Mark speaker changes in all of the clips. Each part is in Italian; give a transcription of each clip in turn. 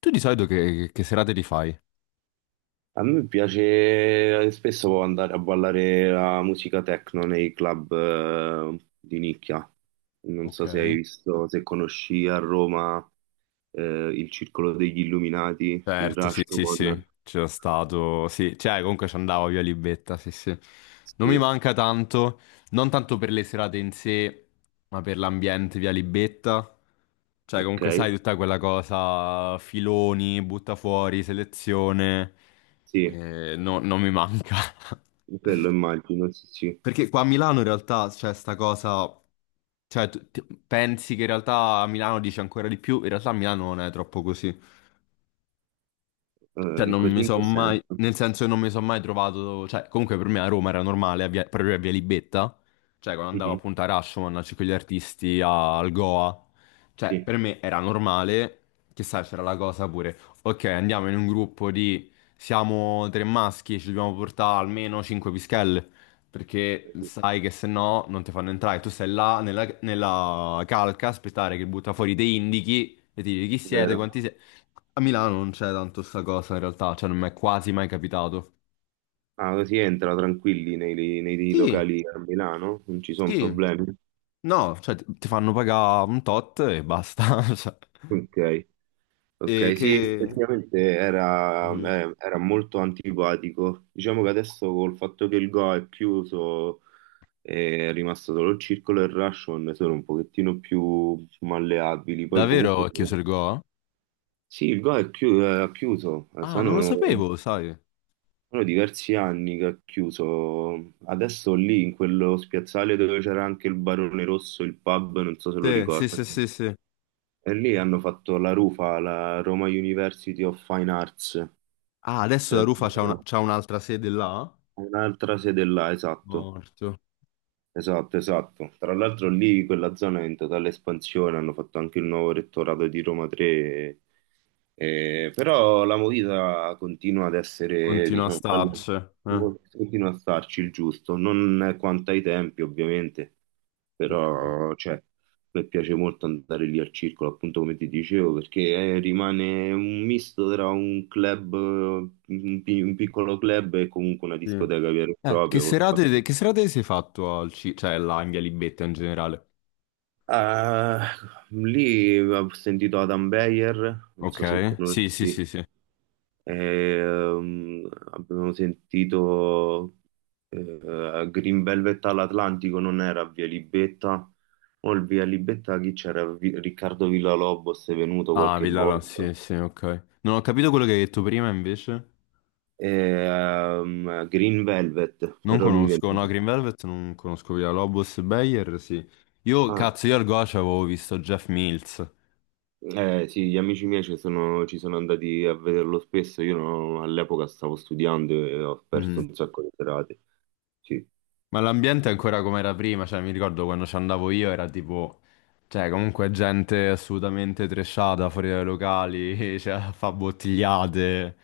Speaker 1: Tu di solito che serate li fai?
Speaker 2: A me piace, spesso può andare a ballare la musica techno nei club di nicchia. Non
Speaker 1: Ok,
Speaker 2: so se hai visto, se conosci a Roma eh, il Circolo degli Illuminati, il
Speaker 1: certo, sì, sì, sì,
Speaker 2: Rashomon.
Speaker 1: c'era stato, sì, cioè comunque ci andavo via Libetta, sì, sì. Non mi
Speaker 2: Sì,
Speaker 1: manca tanto, non tanto per le serate in sé, ma per l'ambiente via Libetta. Cioè
Speaker 2: ok,
Speaker 1: comunque sai tutta quella cosa, filoni, butta fuori, selezione,
Speaker 2: sì,
Speaker 1: non mi manca.
Speaker 2: quello immagino, sì, sì.
Speaker 1: Perché qua a Milano in realtà c'è sta cosa, cioè pensi che in realtà a Milano dice ancora di più, in realtà a Milano non è troppo così.
Speaker 2: Eh,
Speaker 1: Cioè,
Speaker 2: in
Speaker 1: non
Speaker 2: così
Speaker 1: mi
Speaker 2: in
Speaker 1: sono
Speaker 2: che
Speaker 1: mai,
Speaker 2: senso?
Speaker 1: nel senso che non mi sono mai trovato, cioè, comunque per me a Roma era normale, proprio a Via Libetta, cioè, quando andavo
Speaker 2: Mhm.
Speaker 1: appunto a Rashomon, a Circo degli Artisti, al Goa, cioè,
Speaker 2: Sì,
Speaker 1: per me era normale, che sai, c'era la cosa pure, ok, andiamo in un gruppo di, siamo tre maschi, ci dobbiamo portare almeno cinque pischelle, perché
Speaker 2: sì,
Speaker 1: sai che se no non ti fanno entrare, tu stai là nella, nella calca, aspettare che butta fuori dei indichi, e ti dici chi siete,
Speaker 2: vero.
Speaker 1: quanti siete, a Milano non c'è tanto sta cosa in realtà, cioè non mi è quasi mai capitato.
Speaker 2: Ah, così entra tranquilli nei, nei
Speaker 1: Sì,
Speaker 2: locali a Milano, non ci sono
Speaker 1: sì,
Speaker 2: problemi.
Speaker 1: no, cioè ti fanno pagare un tot e basta. cioè.
Speaker 2: Ok.
Speaker 1: E
Speaker 2: Ok,
Speaker 1: che...
Speaker 2: sì, effettivamente era,
Speaker 1: Mhm.
Speaker 2: era molto antipatico. Diciamo che adesso col fatto che il Go è chiuso è rimasto solo il Circolo e il Rashomon sono un pochettino più malleabili. Poi
Speaker 1: Davvero
Speaker 2: comunque
Speaker 1: è chiuso il Go?
Speaker 2: sì, il Go è è chiuso,
Speaker 1: Ah, non lo
Speaker 2: sono,
Speaker 1: sapevo, sai.
Speaker 2: sono diversi anni che è chiuso. Adesso lì in quello spiazzale dove c'era anche il Barone Rosso, il pub, non so se lo
Speaker 1: Sì, sì, sì,
Speaker 2: ricordi.
Speaker 1: sì, sì.
Speaker 2: E lì hanno fatto la rufa alla Roma University of Fine Arts.
Speaker 1: Ah, adesso la Rufa c'ha un'altra sede là?
Speaker 2: Un'altra sede là, esatto.
Speaker 1: Morto.
Speaker 2: Esatto, esatto. Tra l'altro lì quella zona è in totale espansione, hanno fatto anche il nuovo rettorato di Roma 3, però la movida continua ad essere,
Speaker 1: Continua a
Speaker 2: diciamo,
Speaker 1: starci.
Speaker 2: continua a starci il giusto, non quanto ai tempi ovviamente,
Speaker 1: Ok,
Speaker 2: però cioè, mi piace molto andare lì al circolo, appunto come ti dicevo, perché rimane un misto tra un club, un piccolo club e comunque una
Speaker 1: sì.
Speaker 2: discoteca vera e
Speaker 1: Eh, che
Speaker 2: propria. Col fatto.
Speaker 1: serate, che serate si è fatto al cioè là in Via Libetta in generale?
Speaker 2: Eh, lì ho sentito Adam Beyer, non so se
Speaker 1: Ok, sì, sì,
Speaker 2: conosci.
Speaker 1: sì, sì.
Speaker 2: Abbiamo sentito Green Velvet all'Atlantico, non era Via Libetta, o il Via Libetta chi c'era? Riccardo Villalobos è venuto
Speaker 1: Ah,
Speaker 2: qualche
Speaker 1: Villala,
Speaker 2: volta.
Speaker 1: sì, sì, ok. Non ho capito quello che hai detto prima, invece.
Speaker 2: Green Velvet,
Speaker 1: Non
Speaker 2: però lui
Speaker 1: conosco, no,
Speaker 2: veniva.
Speaker 1: Green Velvet non conosco Villa Lobos e Bayer, sì. Io,
Speaker 2: Ah,
Speaker 1: cazzo, io al Goce avevo visto Jeff Mills.
Speaker 2: eh, sì, gli amici miei ci sono andati a vederlo spesso. Io non- All'epoca stavo studiando e ho perso
Speaker 1: Mhm.
Speaker 2: un sacco di serate. Sì.
Speaker 1: Ma l'ambiente è ancora come era prima, cioè mi ricordo quando ci andavo io era tipo... Cioè, comunque gente assolutamente trashata fuori dai locali, cioè, fa bottigliate.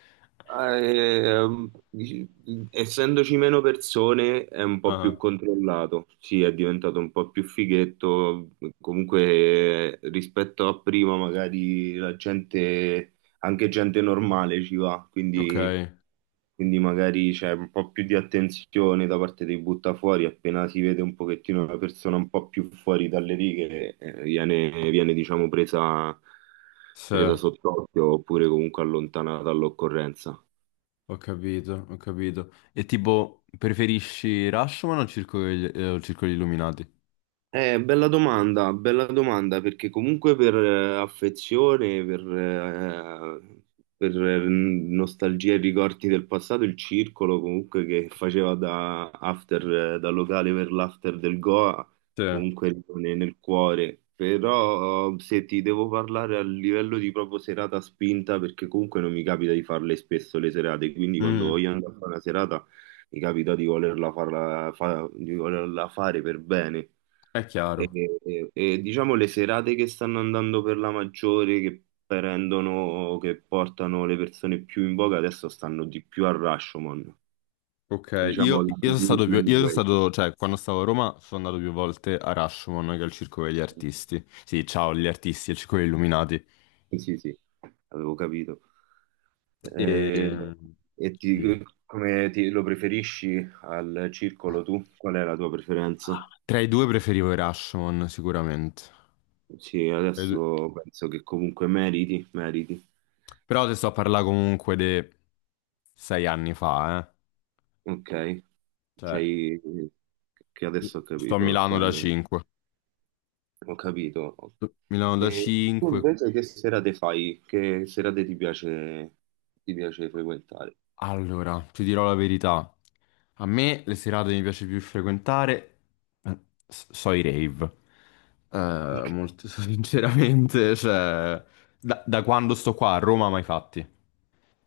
Speaker 2: Eh, dici- Essendoci meno persone è un po' più
Speaker 1: Ah,
Speaker 2: controllato. Sì, è diventato un po' più fighetto. Comunque, rispetto a prima, magari la gente, anche gente normale ci va.
Speaker 1: ok,
Speaker 2: Quindi. Quindi magari c'è un po' più di attenzione da parte dei buttafuori, appena si vede un pochettino una persona un po' più fuori dalle righe, viene, viene diciamo presa,
Speaker 1: sì.
Speaker 2: presa sott'occhio oppure comunque allontanata dall'occorrenza.
Speaker 1: Ho capito, ho capito. E tipo, preferisci Rashomon o Circolo, o Circolo degli Illuminati?
Speaker 2: Bella domanda, perché comunque per affezione, per nostalgia e ricordi del passato, il circolo comunque che faceva da after, da locale per l'after del Goa,
Speaker 1: Sì.
Speaker 2: comunque rimane nel cuore. Però se ti devo parlare a livello di proprio serata spinta, perché comunque non mi capita di farle spesso le serate, quindi quando
Speaker 1: Mm,
Speaker 2: voglio andare a fare una serata mi capita di di volerla fare per bene.
Speaker 1: è
Speaker 2: E,
Speaker 1: chiaro.
Speaker 2: diciamo le serate che stanno andando per la maggiore, che prendono, che portano le persone più in voga, adesso stanno di più a Rashomon,
Speaker 1: Ok,
Speaker 2: diciamo
Speaker 1: io,
Speaker 2: la,
Speaker 1: io sono stato
Speaker 2: la
Speaker 1: più,
Speaker 2: New
Speaker 1: io sono
Speaker 2: Wave.
Speaker 1: stato, cioè, quando stavo a Roma sono andato più volte a Rashomon che al Circolo degli Artisti. Sì, ciao, gli artisti, al Circolo degli Illuminati.
Speaker 2: Sì, sì, sì, avevo capito. Eh,
Speaker 1: E...
Speaker 2: E,
Speaker 1: Sì.
Speaker 2: lo preferisci al circolo tu? Qual è la tua preferenza?
Speaker 1: Tra i due preferivo i Rashomon, sicuramente.
Speaker 2: Sì,
Speaker 1: Tra i due.
Speaker 2: adesso penso che comunque meriti, meriti.
Speaker 1: Però te sto a parlare comunque di 6 anni fa, eh.
Speaker 2: Ok,
Speaker 1: Cioè,
Speaker 2: sei che adesso ho
Speaker 1: sto a
Speaker 2: capito,
Speaker 1: Milano da
Speaker 2: Sam.
Speaker 1: 5.
Speaker 2: Ho capito.
Speaker 1: Milano da
Speaker 2: E tu
Speaker 1: 5.
Speaker 2: invece che serate fai? Che serate ti piace frequentare?
Speaker 1: Allora, ti dirò la verità. A me le serate mi piace più frequentare, eh, so i rave.
Speaker 2: Ok.
Speaker 1: Molto sinceramente, cioè, da quando sto qua a Roma mai fatti.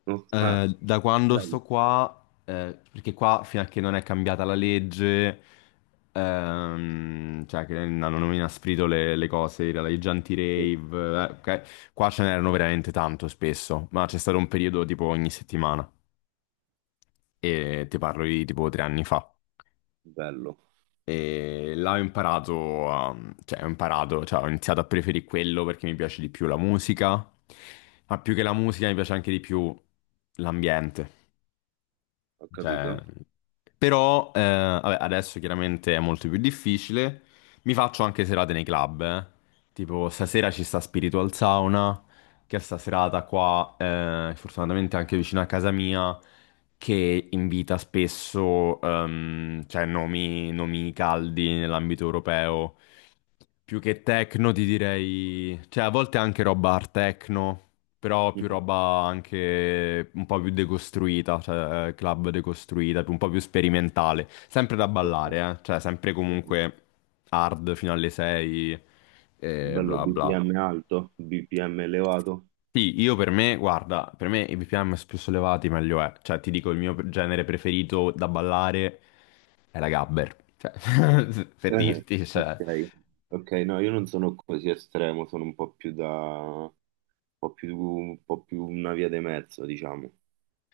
Speaker 2: No? Ah,
Speaker 1: Da quando
Speaker 2: bello.
Speaker 1: sto qua, perché qua fino a che non è cambiata la legge, cioè che hanno inasprito le cose, i giganti
Speaker 2: Sì,
Speaker 1: rave, ok? Qua ce n'erano veramente tanto spesso, ma c'è stato un periodo tipo ogni settimana e ti parlo di tipo 3 anni fa.
Speaker 2: bello,
Speaker 1: E là cioè ho imparato, cioè ho iniziato a preferire quello perché mi piace di più la musica, ma più che la musica mi piace anche di più l'ambiente.
Speaker 2: ho
Speaker 1: Cioè,
Speaker 2: capito.
Speaker 1: però vabbè, adesso chiaramente è molto più difficile. Mi faccio anche serate nei club, eh. Tipo stasera ci sta Spiritual Sauna, che è sta serata qua, fortunatamente anche vicino a casa mia, che invita spesso cioè, nomi caldi nell'ambito europeo. Più che techno ti direi, cioè a volte anche roba art techno però più
Speaker 2: Mhm.
Speaker 1: roba anche un po' più decostruita, cioè club decostruita, un po' più sperimentale. Sempre da
Speaker 2: Ok.
Speaker 1: ballare, eh? Cioè sempre
Speaker 2: Mhm.
Speaker 1: comunque hard fino alle 6 e
Speaker 2: Bello,
Speaker 1: bla bla.
Speaker 2: BPM alto, BPM elevato.
Speaker 1: Sì, io per me, guarda, per me i BPM più sollevati meglio è. Cioè ti dico il mio genere preferito da ballare è la gabber. Cioè, per
Speaker 2: Eh,
Speaker 1: dirti,
Speaker 2: ok,
Speaker 1: cioè...
Speaker 2: ok, no, io non sono così estremo, sono un po' più da, un po' più una via di mezzo, diciamo.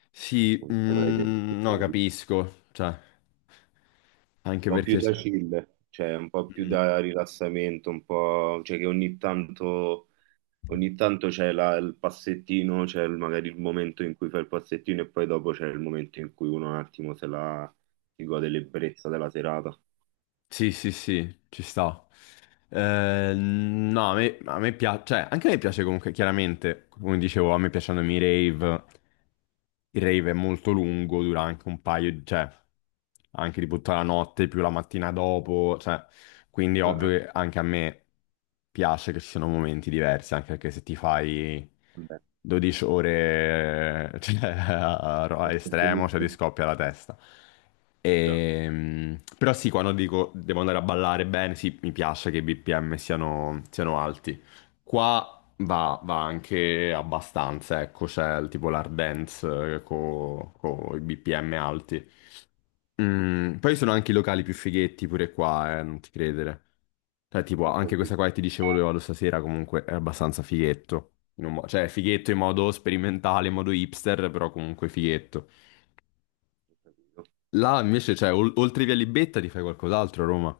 Speaker 1: Sì,
Speaker 2: Non saprei
Speaker 1: mm, no,
Speaker 2: descriverlo.
Speaker 1: capisco, cioè... Anche
Speaker 2: Po' più
Speaker 1: perché...
Speaker 2: da chill, cioè un po' più
Speaker 1: Mm.
Speaker 2: da rilassamento, un po', cioè che ogni tanto c'è il passettino, c'è magari il momento in cui fai il passettino e poi dopo c'è il momento in cui uno un attimo se la si gode l'ebbrezza della serata.
Speaker 1: Sì, sì, sì, ci sta. No, a me piace, cioè, anche a me piace comunque, chiaramente, come dicevo, a me piacciono i rave, il rave è molto lungo, dura anche cioè, anche tipo tutta la notte più la mattina dopo, cioè, quindi è
Speaker 2: Ah,
Speaker 1: ovvio
Speaker 2: ah,
Speaker 1: che anche a me piace che ci sono momenti diversi, anche perché se ti fai
Speaker 2: vabbè,
Speaker 1: 12 ore cioè, a
Speaker 2: questo
Speaker 1: estremo, cioè ti scoppia la testa.
Speaker 2: già,
Speaker 1: Però sì, quando dico devo andare a ballare bene, sì, mi piace che i BPM siano alti. Qua va anche abbastanza, ecco, c'è il tipo l'hard dance con i BPM alti. Mm, poi sono anche i locali più fighetti pure qua, non ti credere. Cioè, tipo,
Speaker 2: ho
Speaker 1: anche questa
Speaker 2: capito,
Speaker 1: qua che ti dicevo dove vado stasera comunque è abbastanza fighetto. Cioè, è fighetto in modo sperimentale, in modo hipster, però comunque fighetto.
Speaker 2: ho capito.
Speaker 1: Là invece, cioè, oltre via Libetta ti fai qualcos'altro a Roma.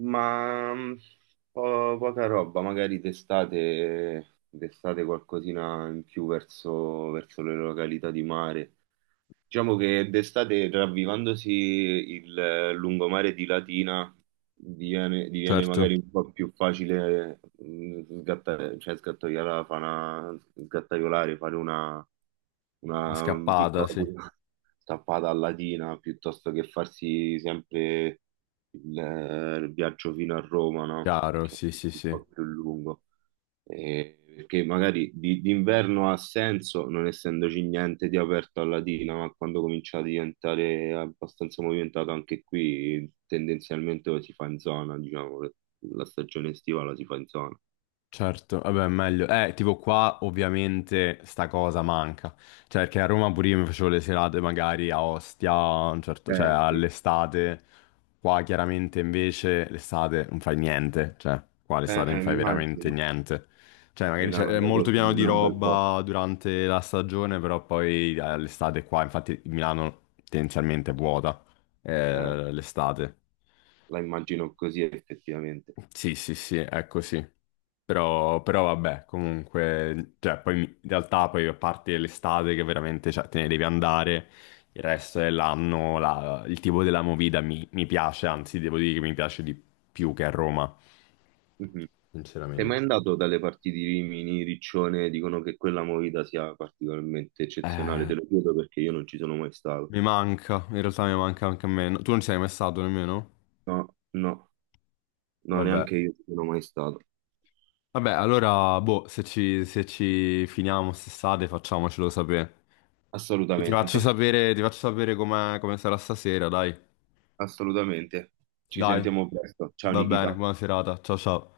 Speaker 2: Ma poca roba, magari d'estate, d'estate qualcosina in più verso, verso le località di mare. Diciamo che d'estate, ravvivandosi il lungomare di Latina, diviene, diviene
Speaker 1: Certo.
Speaker 2: magari un po' più facile sgattare, cioè sgattaiolare, fare
Speaker 1: La
Speaker 2: una
Speaker 1: scappata,
Speaker 2: piccola
Speaker 1: sì.
Speaker 2: punta tappata a Latina, piuttosto che farsi sempre il viaggio fino a Roma, no?
Speaker 1: Chiaro,
Speaker 2: Perché
Speaker 1: sì,
Speaker 2: è
Speaker 1: sì,
Speaker 2: un
Speaker 1: sì.
Speaker 2: po' più lungo perché magari d'inverno ha senso non essendoci niente di aperto alla Dina, ma quando comincia a diventare abbastanza movimentato anche qui, tendenzialmente lo si fa in zona, diciamo, che la stagione estiva la si fa in zona.
Speaker 1: Certo, vabbè, meglio. Tipo qua ovviamente sta cosa manca. Cioè, perché a Roma pure io mi facevo le serate magari a Ostia, cioè
Speaker 2: Sì.
Speaker 1: all'estate. Qua chiaramente invece l'estate non fai niente. Cioè, qua l'estate non fai veramente
Speaker 2: Immagino.
Speaker 1: niente. Cioè, magari c'è
Speaker 2: Milano
Speaker 1: è
Speaker 2: ad
Speaker 1: molto
Speaker 2: agosto
Speaker 1: pieno di
Speaker 2: non è un bel po',
Speaker 1: roba durante la stagione, però poi l'estate qua, infatti Milano tendenzialmente è vuota,
Speaker 2: eh,
Speaker 1: l'estate.
Speaker 2: la immagino così effettivamente.
Speaker 1: Sì, sì, sì, è così. Però vabbè, comunque, cioè, poi in realtà poi a parte l'estate che veramente, cioè, te ne devi andare, il resto dell'anno il tipo della movida mi piace, anzi devo dire che mi piace di più che a Roma,
Speaker 2: Mhm. Sei
Speaker 1: sinceramente.
Speaker 2: mai andato dalle parti di Rimini, Riccione, dicono che quella movida sia particolarmente eccezionale, te
Speaker 1: Eh,
Speaker 2: lo chiedo perché io non ci sono mai stato.
Speaker 1: mi manca, in realtà mi manca anche a me. No, tu non ci sei mai stato nemmeno?
Speaker 2: No, no, no,
Speaker 1: Vabbè.
Speaker 2: neanche io ci sono mai stato.
Speaker 1: Vabbè, allora, boh, se ci finiamo quest'estate facciamocelo sapere. E ti faccio
Speaker 2: Assolutamente,
Speaker 1: sapere, ti faccio sapere come sarà stasera, dai.
Speaker 2: assolutamente. Ci
Speaker 1: Dai,
Speaker 2: sentiamo presto. Ciao
Speaker 1: va bene,
Speaker 2: Nikita.
Speaker 1: buona serata. Ciao ciao.